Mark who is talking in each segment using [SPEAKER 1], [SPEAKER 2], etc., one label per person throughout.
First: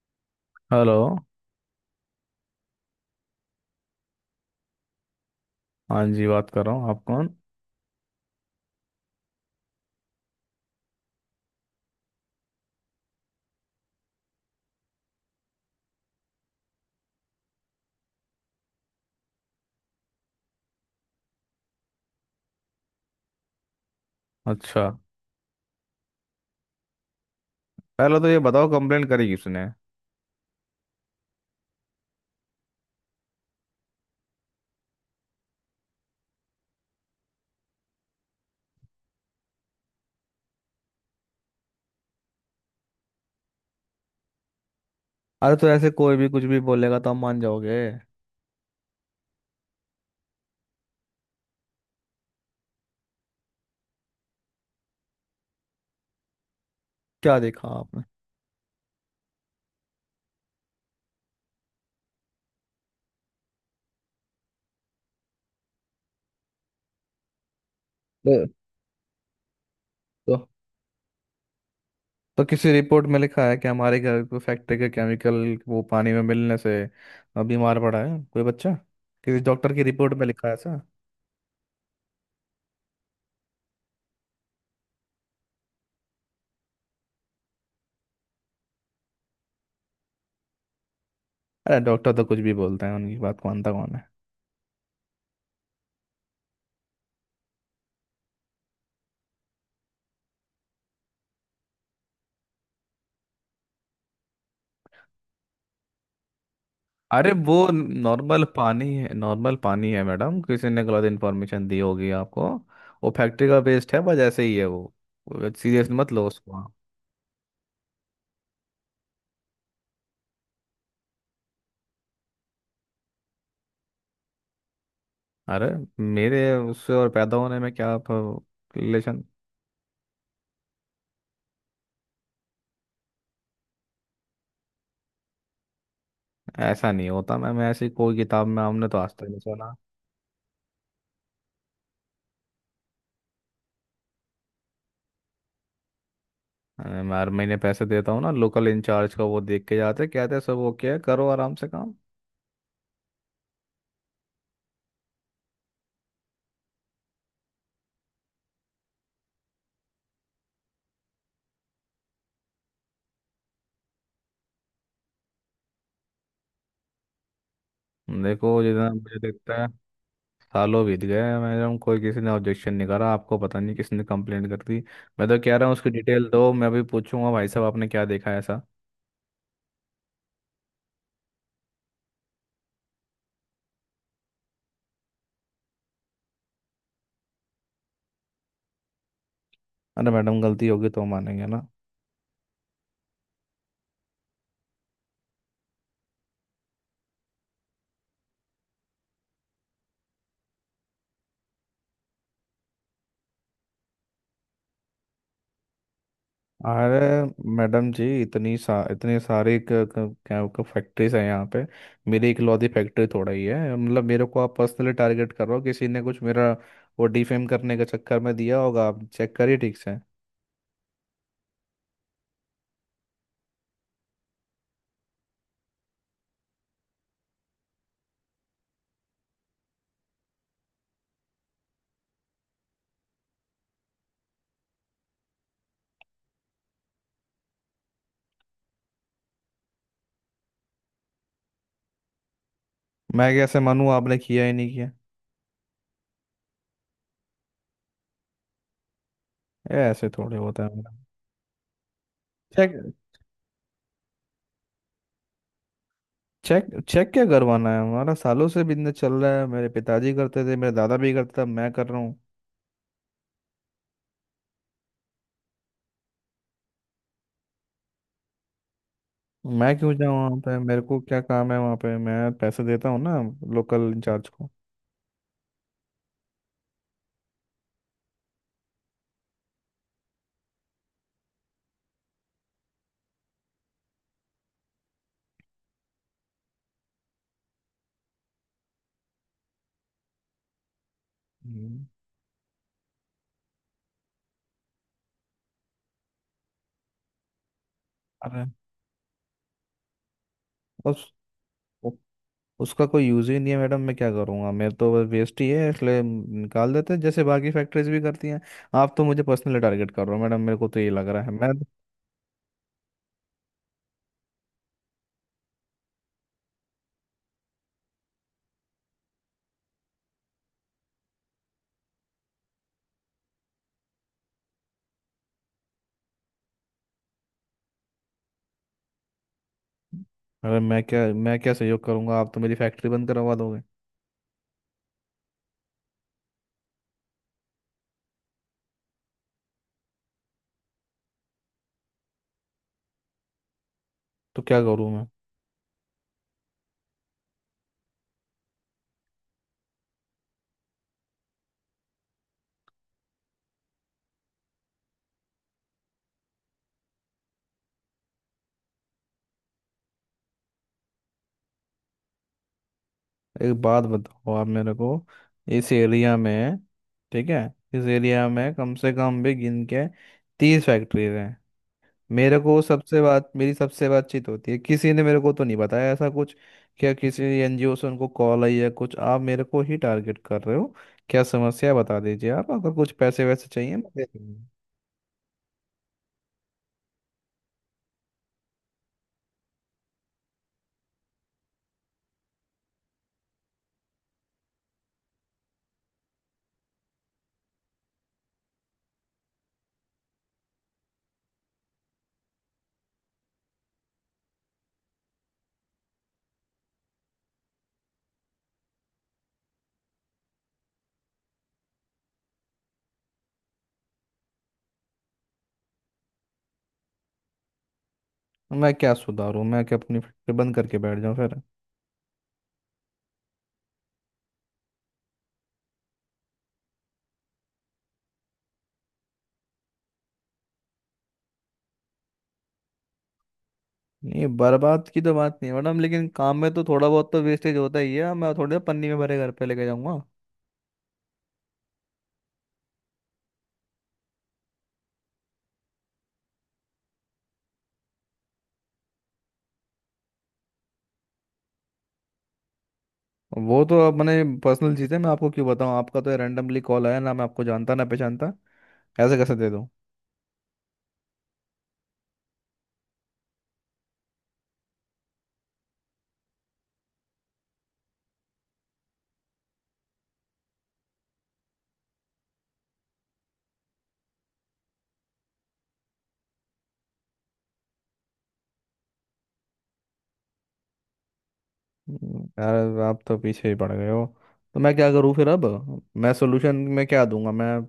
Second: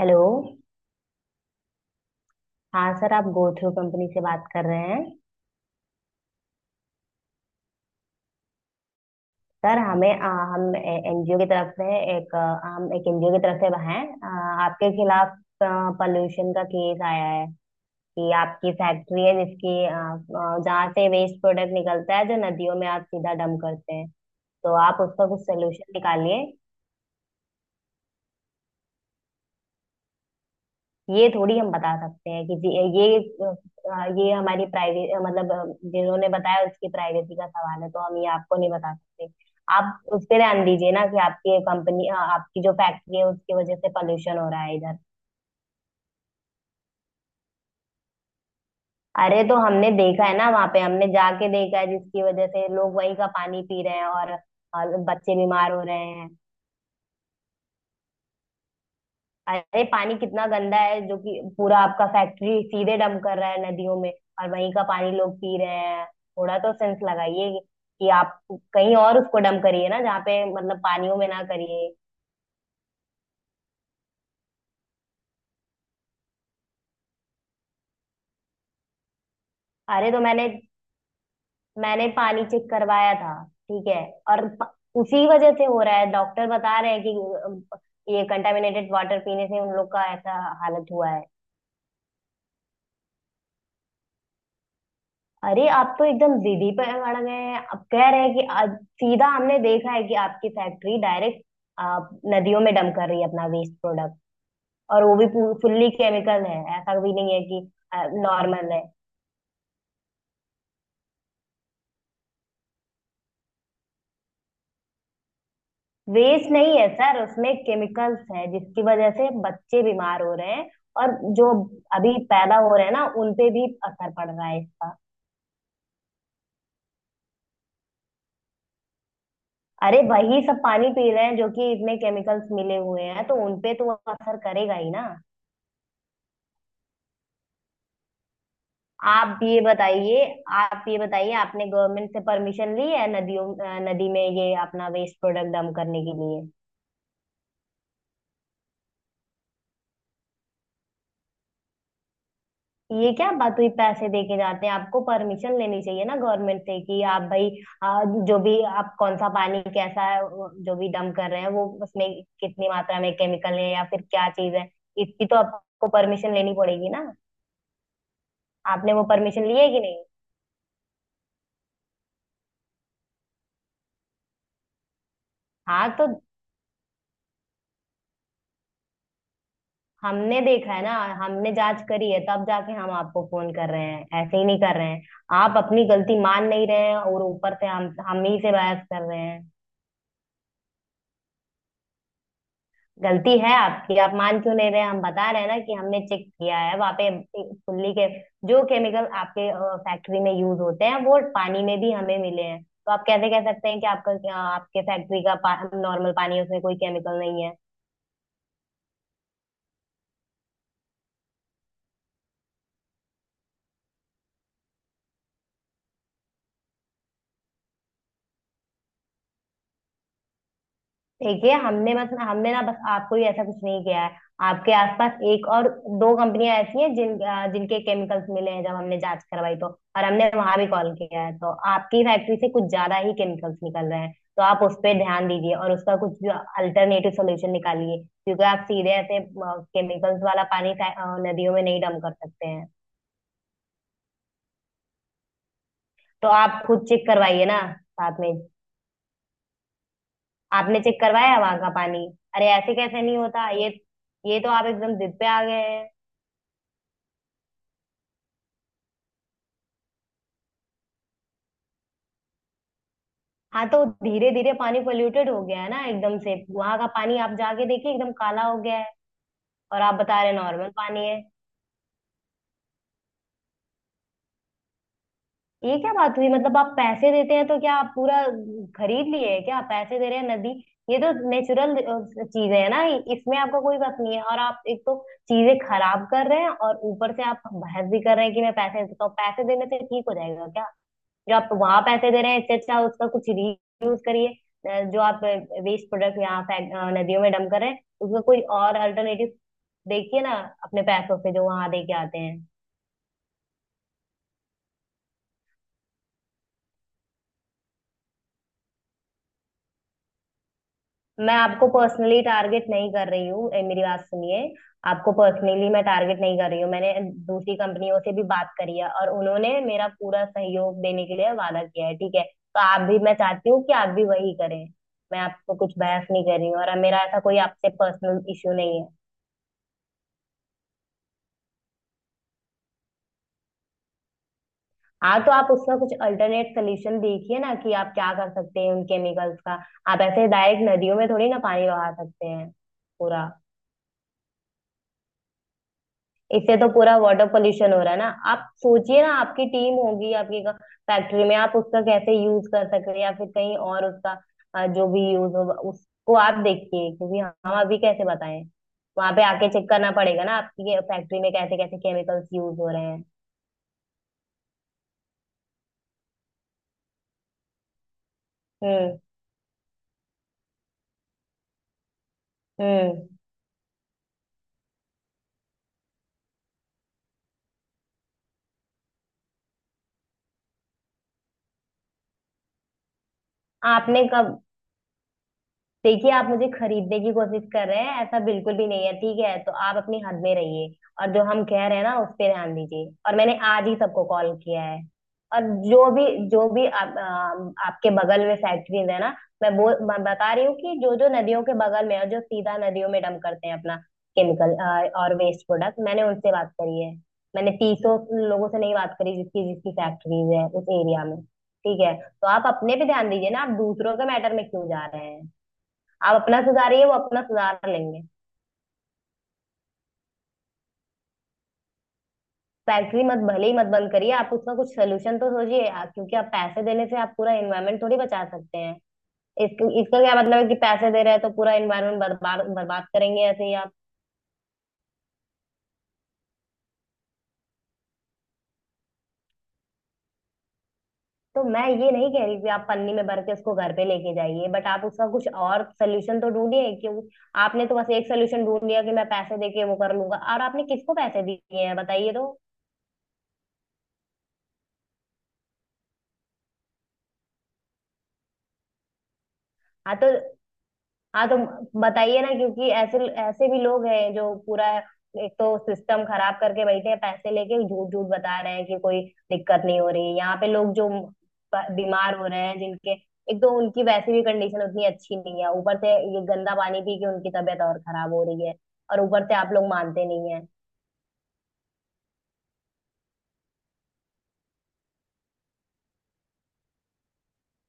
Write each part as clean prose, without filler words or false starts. [SPEAKER 1] Hello.
[SPEAKER 2] Hello.
[SPEAKER 1] हाँ sir, आप go through company से बात कर रहे हैं।
[SPEAKER 2] हाँ जी, बात कर रहा हूँ। आप कौन?
[SPEAKER 1] सर हमें हम एनजीओ की तरफ से एक हम एक एनजीओ की तरफ से हैं, आपके खिलाफ पोल्यूशन का केस आया है कि आपकी फैक्ट्री है जिसकी जहाँ से वेस्ट प्रोडक्ट निकलता है जो नदियों में आप सीधा डंप करते हैं। तो
[SPEAKER 2] अच्छा।
[SPEAKER 1] आप उसका कुछ सोल्यूशन निकालिए।
[SPEAKER 2] पहले तो ये बताओ, कंप्लेंट करी किसने?
[SPEAKER 1] ये थोड़ी हम बता सकते हैं कि ये ये हमारी प्राइवेट मतलब, जिन्होंने बताया उसकी प्राइवेसी का सवाल है, तो हम ये आपको नहीं बता सकते। आप उस पे ध्यान दीजिए ना कि आपकी कंपनी, आपकी जो फैक्ट्री है उसकी वजह से पॉल्यूशन हो रहा है इधर।
[SPEAKER 2] अरे, तो ऐसे कोई भी कुछ भी बोलेगा तो आप मान जाओगे?
[SPEAKER 1] अरे तो हमने देखा है ना, वहां पे हमने जाके देखा है, जिसकी वजह से लोग वही का पानी पी रहे हैं और बच्चे बीमार हो रहे हैं।
[SPEAKER 2] क्या देखा आपने?
[SPEAKER 1] अरे पानी कितना गंदा है, जो कि पूरा आपका फैक्ट्री सीधे डंप कर रहा है नदियों में, और वहीं का पानी लोग पी रहे हैं। थोड़ा तो सेंस लगाइए कि
[SPEAKER 2] तो
[SPEAKER 1] आप कहीं और उसको डंप करिए ना, जहाँ पे
[SPEAKER 2] तो
[SPEAKER 1] मतलब पानियों में ना करिए।
[SPEAKER 2] तो किसी रिपोर्ट में लिखा है कि हमारे घर को फैक्ट्री के केमिकल वो पानी में मिलने से बीमार पड़ा है कोई बच्चा? किसी डॉक्टर की
[SPEAKER 1] अरे
[SPEAKER 2] रिपोर्ट
[SPEAKER 1] तो
[SPEAKER 2] में लिखा
[SPEAKER 1] मैंने
[SPEAKER 2] है ऐसा?
[SPEAKER 1] मैंने पानी चेक करवाया था, ठीक है। और प- उसी वजह से हो रहा है, डॉक्टर बता रहे हैं कि अ, ये कंटामिनेटेड वाटर पीने से उन लोग का ऐसा हालत हुआ है।
[SPEAKER 2] अरे डॉक्टर तो कुछ भी बोलते हैं, उनकी बात मानता कौन है?
[SPEAKER 1] अरे आप तो एकदम जिद ही पे अड़ गए हैं, अब कह रहे हैं कि आज सीधा हमने देखा है कि आपकी फैक्ट्री डायरेक्ट आप नदियों में डंप कर रही है अपना वेस्ट प्रोडक्ट, और वो भी फुल्ली केमिकल है, ऐसा भी
[SPEAKER 2] अरे
[SPEAKER 1] नहीं है
[SPEAKER 2] वो
[SPEAKER 1] कि
[SPEAKER 2] नॉर्मल
[SPEAKER 1] नॉर्मल है।
[SPEAKER 2] पानी है, नॉर्मल पानी है मैडम। किसी ने गलत इन्फॉर्मेशन दी होगी आपको। वो फैक्ट्री का वेस्ट है, बस ऐसे ही है वो। सीरियस मत लो
[SPEAKER 1] वेस्ट
[SPEAKER 2] उसको आप।
[SPEAKER 1] नहीं है सर, उसमें केमिकल्स है, जिसकी वजह से बच्चे बीमार हो रहे हैं। और जो अभी पैदा हो रहे हैं ना, उनपे भी असर पड़ रहा है इसका।
[SPEAKER 2] अरे मेरे उससे और पैदा होने में क्या रिलेशन?
[SPEAKER 1] अरे वही सब पानी पी रहे हैं जो कि इसमें केमिकल्स मिले हुए हैं, तो उनपे तो असर करेगा ही ना।
[SPEAKER 2] ऐसा नहीं होता मैम। ऐसी कोई किताब में हमने तो आज तक
[SPEAKER 1] आप
[SPEAKER 2] नहीं
[SPEAKER 1] भी ये
[SPEAKER 2] सुना।
[SPEAKER 1] बताइए, आप ये बताइए आपने गवर्नमेंट से परमिशन ली है नदियों, नदी में ये अपना वेस्ट प्रोडक्ट डंप करने के लिए?
[SPEAKER 2] मैं हर महीने पैसे देता हूँ ना, लोकल इंचार्ज का। वो देख के जाते कहते हैं, सब ओके है, करो आराम से काम।
[SPEAKER 1] ये क्या बात हुई पैसे देके जाते हैं, आपको परमिशन लेनी चाहिए ना गवर्नमेंट से कि आप भाई जो भी आप कौन सा पानी कैसा है, वो जो भी डंप कर रहे हैं वो उसमें कितनी मात्रा में केमिकल है या फिर क्या चीज है, इसकी तो आपको परमिशन लेनी पड़ेगी ना।
[SPEAKER 2] देखो जितना
[SPEAKER 1] आपने वो
[SPEAKER 2] मुझे
[SPEAKER 1] परमिशन ली
[SPEAKER 2] देखता है।
[SPEAKER 1] है कि नहीं?
[SPEAKER 2] सालों बीत गए मैडम, कोई किसी ने ऑब्जेक्शन नहीं करा। आपको पता नहीं किसने कंप्लेंट कर दी। मैं तो कह रहा हूँ
[SPEAKER 1] हाँ
[SPEAKER 2] उसकी
[SPEAKER 1] तो
[SPEAKER 2] डिटेल दो, मैं अभी पूछूंगा भाई साहब आपने क्या देखा है ऐसा।
[SPEAKER 1] हमने देखा है ना, हमने जांच करी है तब जाके हम आपको फोन कर रहे हैं, ऐसे ही नहीं कर रहे हैं। आप अपनी गलती मान नहीं रहे हैं और ऊपर से हम ही से बहस कर रहे हैं।
[SPEAKER 2] अरे मैडम, गलती होगी तो मानेंगे ना।
[SPEAKER 1] गलती है आपकी, आप मान क्यों नहीं रहे हैं? हम बता रहे हैं ना कि हमने चेक किया है वहां पे। फुल्ली के जो केमिकल आपके फैक्ट्री में यूज होते हैं वो पानी में भी हमें मिले हैं, तो आप कैसे कह सकते हैं कि आपका आपके फैक्ट्री का नॉर्मल पानी है, उसमें कोई
[SPEAKER 2] अरे
[SPEAKER 1] केमिकल नहीं है।
[SPEAKER 2] मैडम जी, इतनी सारी क, क, क्या फैक्ट्रीज हैं यहाँ पे। मेरी इकलौती फैक्ट्री थोड़ा ही है, मतलब मेरे को आप पर्सनली टारगेट कर रहे हो। किसी ने कुछ मेरा वो डिफेम करने के चक्कर में दिया होगा, आप चेक करिए ठीक से।
[SPEAKER 1] देखिए हमने मतलब हमने ना बस आपको ही ऐसा कुछ नहीं किया है, आपके आसपास एक और दो कंपनियां ऐसी हैं जिन जिनके केमिकल्स मिले हैं जब हमने जांच करवाई, तो और हमने वहां भी कॉल किया है। तो आपकी फैक्ट्री से कुछ ज्यादा ही केमिकल्स निकल रहे हैं, तो आप उस पर ध्यान दीजिए और उसका कुछ जो अल्टरनेटिव सोल्यूशन निकालिए, क्योंकि आप सीधे ऐसे केमिकल्स वाला पानी नदियों में नहीं डम कर सकते हैं।
[SPEAKER 2] मैं कैसे मानूँ, आपने किया ही नहीं किया।
[SPEAKER 1] तो आप खुद चेक करवाइए ना साथ में।
[SPEAKER 2] ये ऐसे थोड़े होता है
[SPEAKER 1] आपने
[SPEAKER 2] मैडम।
[SPEAKER 1] चेक करवाया वहां का पानी? अरे
[SPEAKER 2] चेक
[SPEAKER 1] ऐसे कैसे नहीं होता ये तो आप एकदम जिद पे आ गए हैं।
[SPEAKER 2] चेक चेक क्या करवाना है? हमारा सालों से बिजनेस चल रहा है, मेरे पिताजी करते थे, मेरा दादा भी करता था, मैं कर रहा हूँ।
[SPEAKER 1] हाँ तो धीरे धीरे पानी पोल्यूटेड हो गया है ना एकदम से, वहां का पानी आप जाके देखिए एकदम काला हो गया है,
[SPEAKER 2] मैं
[SPEAKER 1] और
[SPEAKER 2] क्यों
[SPEAKER 1] आप
[SPEAKER 2] जाऊँ
[SPEAKER 1] बता रहे
[SPEAKER 2] वहाँ
[SPEAKER 1] हैं
[SPEAKER 2] पे?
[SPEAKER 1] नॉर्मल
[SPEAKER 2] मेरे को
[SPEAKER 1] पानी है।
[SPEAKER 2] क्या काम है वहाँ पे? मैं पैसे देता हूँ ना लोकल इंचार्ज को।
[SPEAKER 1] ये क्या बात हुई मतलब, आप पैसे देते हैं तो क्या आप पूरा खरीद लिए है क्या, पैसे दे रहे हैं? नदी ये तो नेचुरल चीज है ना, इसमें आपको कोई बात नहीं है, और आप एक तो चीजें खराब कर रहे हैं और ऊपर से आप बहस भी कर रहे हैं कि मैं पैसे देता हूँ, पैसे देने से ठीक हो जाएगा क्या? जो आप वहां
[SPEAKER 2] हम्म।
[SPEAKER 1] पैसे दे रहे हैं, इससे अच्छा उसका कुछ रीयूज करिए। जो आप वेस्ट प्रोडक्ट यहाँ नदियों में डंप कर रहे हैं उसका कोई
[SPEAKER 2] अरे
[SPEAKER 1] और अल्टरनेटिव देखिए ना, अपने
[SPEAKER 2] उस
[SPEAKER 1] पैसों से जो वहां दे
[SPEAKER 2] उ-
[SPEAKER 1] के आते हैं।
[SPEAKER 2] उसका कोई यूज ही नहीं है मैडम। मैं क्या करूँगा? मेरे तो बस वेस्ट ही है, इसलिए निकाल देते हैं, जैसे बाकी फैक्ट्रीज भी करती हैं। आप तो मुझे पर्सनली टारगेट कर रहे हो मैडम, मेरे को तो ये लग रहा है
[SPEAKER 1] मैं
[SPEAKER 2] मैं।
[SPEAKER 1] आपको पर्सनली टारगेट नहीं कर रही हूँ, मेरी बात सुनिए, आपको पर्सनली मैं टारगेट नहीं कर रही हूँ। मैंने दूसरी कंपनियों से भी बात करी है और उन्होंने मेरा पूरा सहयोग देने के लिए वादा किया है, ठीक है, तो आप भी मैं चाहती हूँ कि आप भी वही करें। मैं आपको कुछ बहस नहीं कर रही हूँ और मेरा ऐसा कोई आपसे पर्सनल इश्यू नहीं है।
[SPEAKER 2] अरे मैं क्या सहयोग करूँगा? आप तो मेरी फैक्ट्री बंद करवा दोगे।
[SPEAKER 1] हाँ तो आप उसका कुछ अल्टरनेट सोल्यूशन देखिए ना कि आप क्या कर सकते हैं उन केमिकल्स का। आप ऐसे डायरेक्ट नदियों में थोड़ी ना पानी बहा सकते हैं पूरा,
[SPEAKER 2] तो क्या करूँ मैं?
[SPEAKER 1] इससे तो पूरा वाटर पोल्यूशन हो रहा है ना। आप सोचिए ना, आपकी टीम होगी, आपकी फैक्ट्री में आप उसका कैसे यूज कर सकते हैं, या फिर कहीं और उसका जो भी यूज होगा उसको आप देखिए, क्योंकि हम अभी कैसे बताएं, वहां पे आके चेक करना पड़ेगा ना आपकी फैक्ट्री में कैसे कैसे केमिकल्स यूज हो रहे हैं।
[SPEAKER 2] एक बात बताओ आप मेरे को, इस एरिया में, ठीक है, इस एरिया में कम से
[SPEAKER 1] हम्म।
[SPEAKER 2] कम भी गिन के 30 फैक्ट्रीज हैं। मेरे को सबसे
[SPEAKER 1] हम्म।
[SPEAKER 2] बात, मेरी सबसे बातचीत होती है, किसी ने मेरे को तो नहीं बताया ऐसा कुछ। क्या किसी एनजीओ से उनको कॉल आई है कुछ? आप मेरे को ही टारगेट कर रहे हो। क्या समस्या है बता दीजिए, आप अगर कुछ पैसे वैसे चाहिए मैं
[SPEAKER 1] आपने
[SPEAKER 2] दे
[SPEAKER 1] कब,
[SPEAKER 2] दूंगा।
[SPEAKER 1] देखिए आप मुझे खरीदने की कोशिश कर रहे हैं, ऐसा बिल्कुल भी नहीं है, ठीक है, तो आप अपनी हद में रहिए और जो हम कह रहे हैं ना उस पे ध्यान दीजिए। और मैंने आज ही सबको कॉल किया है, और जो भी जो भी आपके बगल में फैक्ट्रीज है ना, मैं वो मैं बता रही हूँ कि जो जो नदियों के बगल में है और जो सीधा नदियों में डंप करते हैं अपना केमिकल और वेस्ट प्रोडक्ट, मैंने उनसे बात करी है। मैंने तीसों लोगों से नहीं बात करी जिसकी जिसकी फैक्ट्रीज है उस एरिया में, ठीक है, तो आप अपने पे ध्यान दीजिए ना, आप दूसरों के मैटर में क्यों जा रहे हैं? आप अपना सुधारिए, वो अपना सुधार लेंगे।
[SPEAKER 2] मैं क्या सुधारूं? मैं क्या अपनी फैक्ट्री बंद करके बैठ जाऊं फिर?
[SPEAKER 1] फैक्ट्री मत, भले ही मत बंद करिए, आप उसका कुछ सोल्यूशन तो सोचिए, आप- क्योंकि आप पैसे देने से आप पूरा एनवायरनमेंट थोड़ी बचा सकते हैं। इसका क्या मतलब है कि पैसे दे रहे हैं तो पूरा एनवायरनमेंट बर्बाद बर्बाद करेंगे ऐसे ही आप?
[SPEAKER 2] नहीं, बर्बाद की तो बात नहीं है मैडम, लेकिन काम में तो थोड़ा बहुत तो वेस्टेज होता ही है। मैं थोड़े पन्नी में भरे घर पे लेके जाऊंगा।
[SPEAKER 1] तो मैं ये नहीं कह रही कि आप पन्नी में भर के उसको घर पे लेके जाइए, बट आप उसका कुछ और सोल्यूशन तो ढूंढिए क्यों। आपने तो बस एक सोल्यूशन ढूंढ लिया कि मैं पैसे दे के वो कर लूंगा, और आपने किसको पैसे दिए हैं बताइए तो।
[SPEAKER 2] वो तो अपने पर्सनल चीज़ है, मैं आपको क्यों बताऊं? आपका तो रैंडमली कॉल आया ना, मैं आपको जानता ना पहचानता, ऐसे कैसे दे दूं?
[SPEAKER 1] हाँ तो हाँ तो बताइए ना, क्योंकि ऐसे ऐसे भी लोग हैं जो पूरा एक तो सिस्टम खराब करके बैठे हैं, पैसे लेके झूठ झूठ बता रहे हैं कि कोई दिक्कत नहीं हो रही। यहाँ पे लोग जो बीमार हो रहे हैं जिनके एक तो उनकी वैसे भी कंडीशन उतनी अच्छी नहीं है, ऊपर से ये गंदा पानी पी के उनकी तबीयत और खराब हो रही है और ऊपर से आप लोग मानते नहीं है।
[SPEAKER 2] यार आप तो पीछे ही पड़ गए हो। तो मैं क्या करूं फिर अब? मैं सोल्यूशन में क्या दूंगा मैं?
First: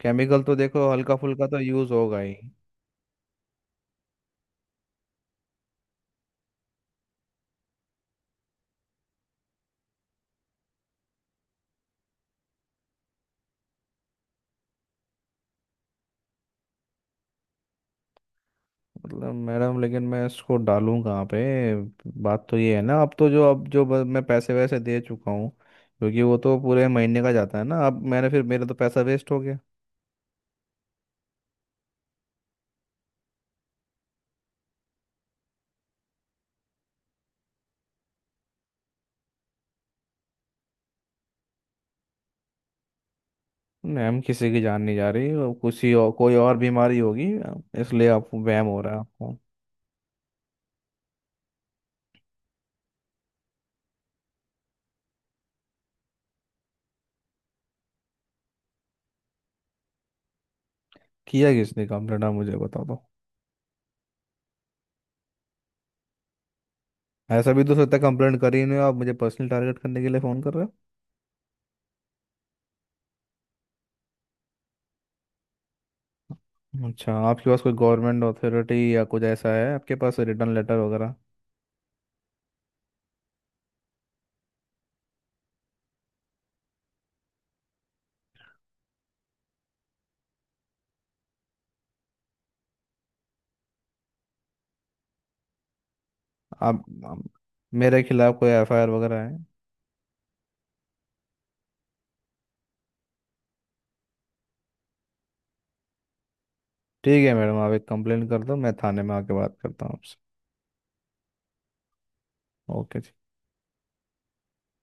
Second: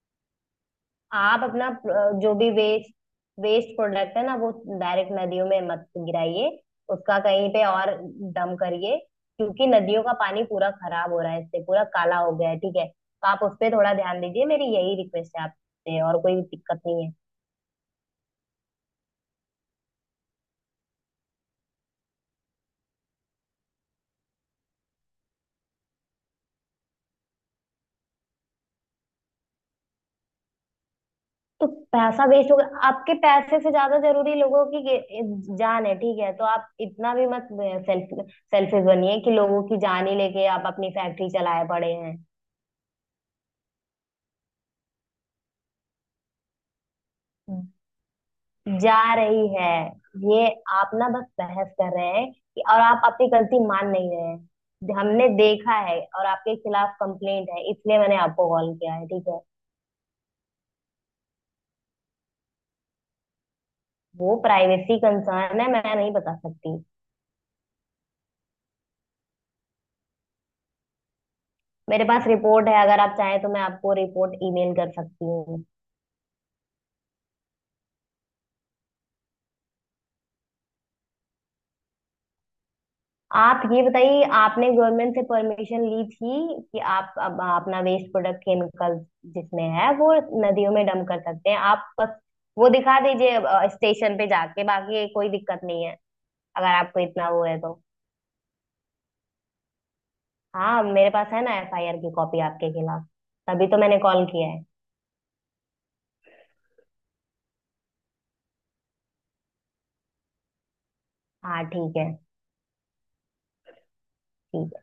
[SPEAKER 2] केमिकल तो देखो हल्का
[SPEAKER 1] आप
[SPEAKER 2] फुल्का तो
[SPEAKER 1] अपना
[SPEAKER 2] यूज़ होगा
[SPEAKER 1] जो
[SPEAKER 2] ही।
[SPEAKER 1] भी वेस्ट वेस्ट प्रोडक्ट है ना वो डायरेक्ट नदियों में मत गिराइए, उसका कहीं पे और डम करिए, क्योंकि नदियों का पानी पूरा खराब हो रहा है, इससे पूरा काला हो गया है। ठीक है तो आप उस पे थोड़ा ध्यान दीजिए, मेरी यही रिक्वेस्ट है आपसे, और कोई दिक्कत नहीं है।
[SPEAKER 2] मतलब मैडम, लेकिन मैं इसको डालूं कहाँ पे? बात तो ये है ना, अब तो जो अब जो ब- मैं पैसे वैसे दे चुका हूँ, क्योंकि वो तो पूरे महीने का जाता है ना। अब मैंने फिर मेरा तो पैसा वेस्ट हो गया।
[SPEAKER 1] तो पैसा वेस्ट हो गया, आपके पैसे से ज्यादा जरूरी लोगों की जान है, ठीक है, तो आप इतना भी मत सेल्फिश बनिए कि लोगों की जान ही लेके आप अपनी फैक्ट्री चलाए पड़े हैं।
[SPEAKER 2] मैम, किसी की जान नहीं जा रही, वो किसी और, कोई और बीमारी होगी, इसलिए आपको वहम हो रहा
[SPEAKER 1] जा
[SPEAKER 2] है आपको।
[SPEAKER 1] रही है ये। आप ना बस बहस कर रहे हैं कि, और आप अपनी गलती मान नहीं रहे हैं। हमने देखा है और आपके खिलाफ कंप्लेंट है, इसलिए मैंने आपको कॉल किया है, ठीक है।
[SPEAKER 2] किया किसने कंप्लेंट? आप मुझे बता दो।
[SPEAKER 1] वो प्राइवेसी कंसर्न है, मैं नहीं बता सकती।
[SPEAKER 2] ऐसा भी तो हो सकता है कंप्लेंट कर ही नहीं हो, आप मुझे पर्सनल टारगेट करने के लिए फ़ोन कर रहे
[SPEAKER 1] मेरे पास रिपोर्ट है, अगर आप चाहें तो मैं आपको रिपोर्ट ईमेल कर सकती हूँ।
[SPEAKER 2] हो। अच्छा, आपके पास कोई गवर्नमेंट अथॉरिटी या कुछ ऐसा है? आपके पास रिटर्न लेटर वगैरह?
[SPEAKER 1] आप ये बताइए आपने गवर्नमेंट से परमिशन ली थी कि आप अब अपना वेस्ट प्रोडक्ट केमिकल जिसमें है वो नदियों में डंप कर सकते हैं? आप बस वो दिखा दीजिए स्टेशन पे जाके, बाकी कोई दिक्कत नहीं है अगर
[SPEAKER 2] आप
[SPEAKER 1] आपको
[SPEAKER 2] आप-
[SPEAKER 1] इतना वो है तो।
[SPEAKER 2] मेरे खिलाफ कोई एफआईआर वगैरह है?
[SPEAKER 1] हाँ मेरे पास है ना एफआईआर की कॉपी आपके खिलाफ, तभी तो मैंने कॉल किया है।
[SPEAKER 2] ठीक है मैडम, आप एक कंप्लेंट कर दो, मैं थाने में आके बात करता हूँ आपसे।
[SPEAKER 1] हाँ ठीक है, ठीक
[SPEAKER 2] ओके जी।
[SPEAKER 1] है।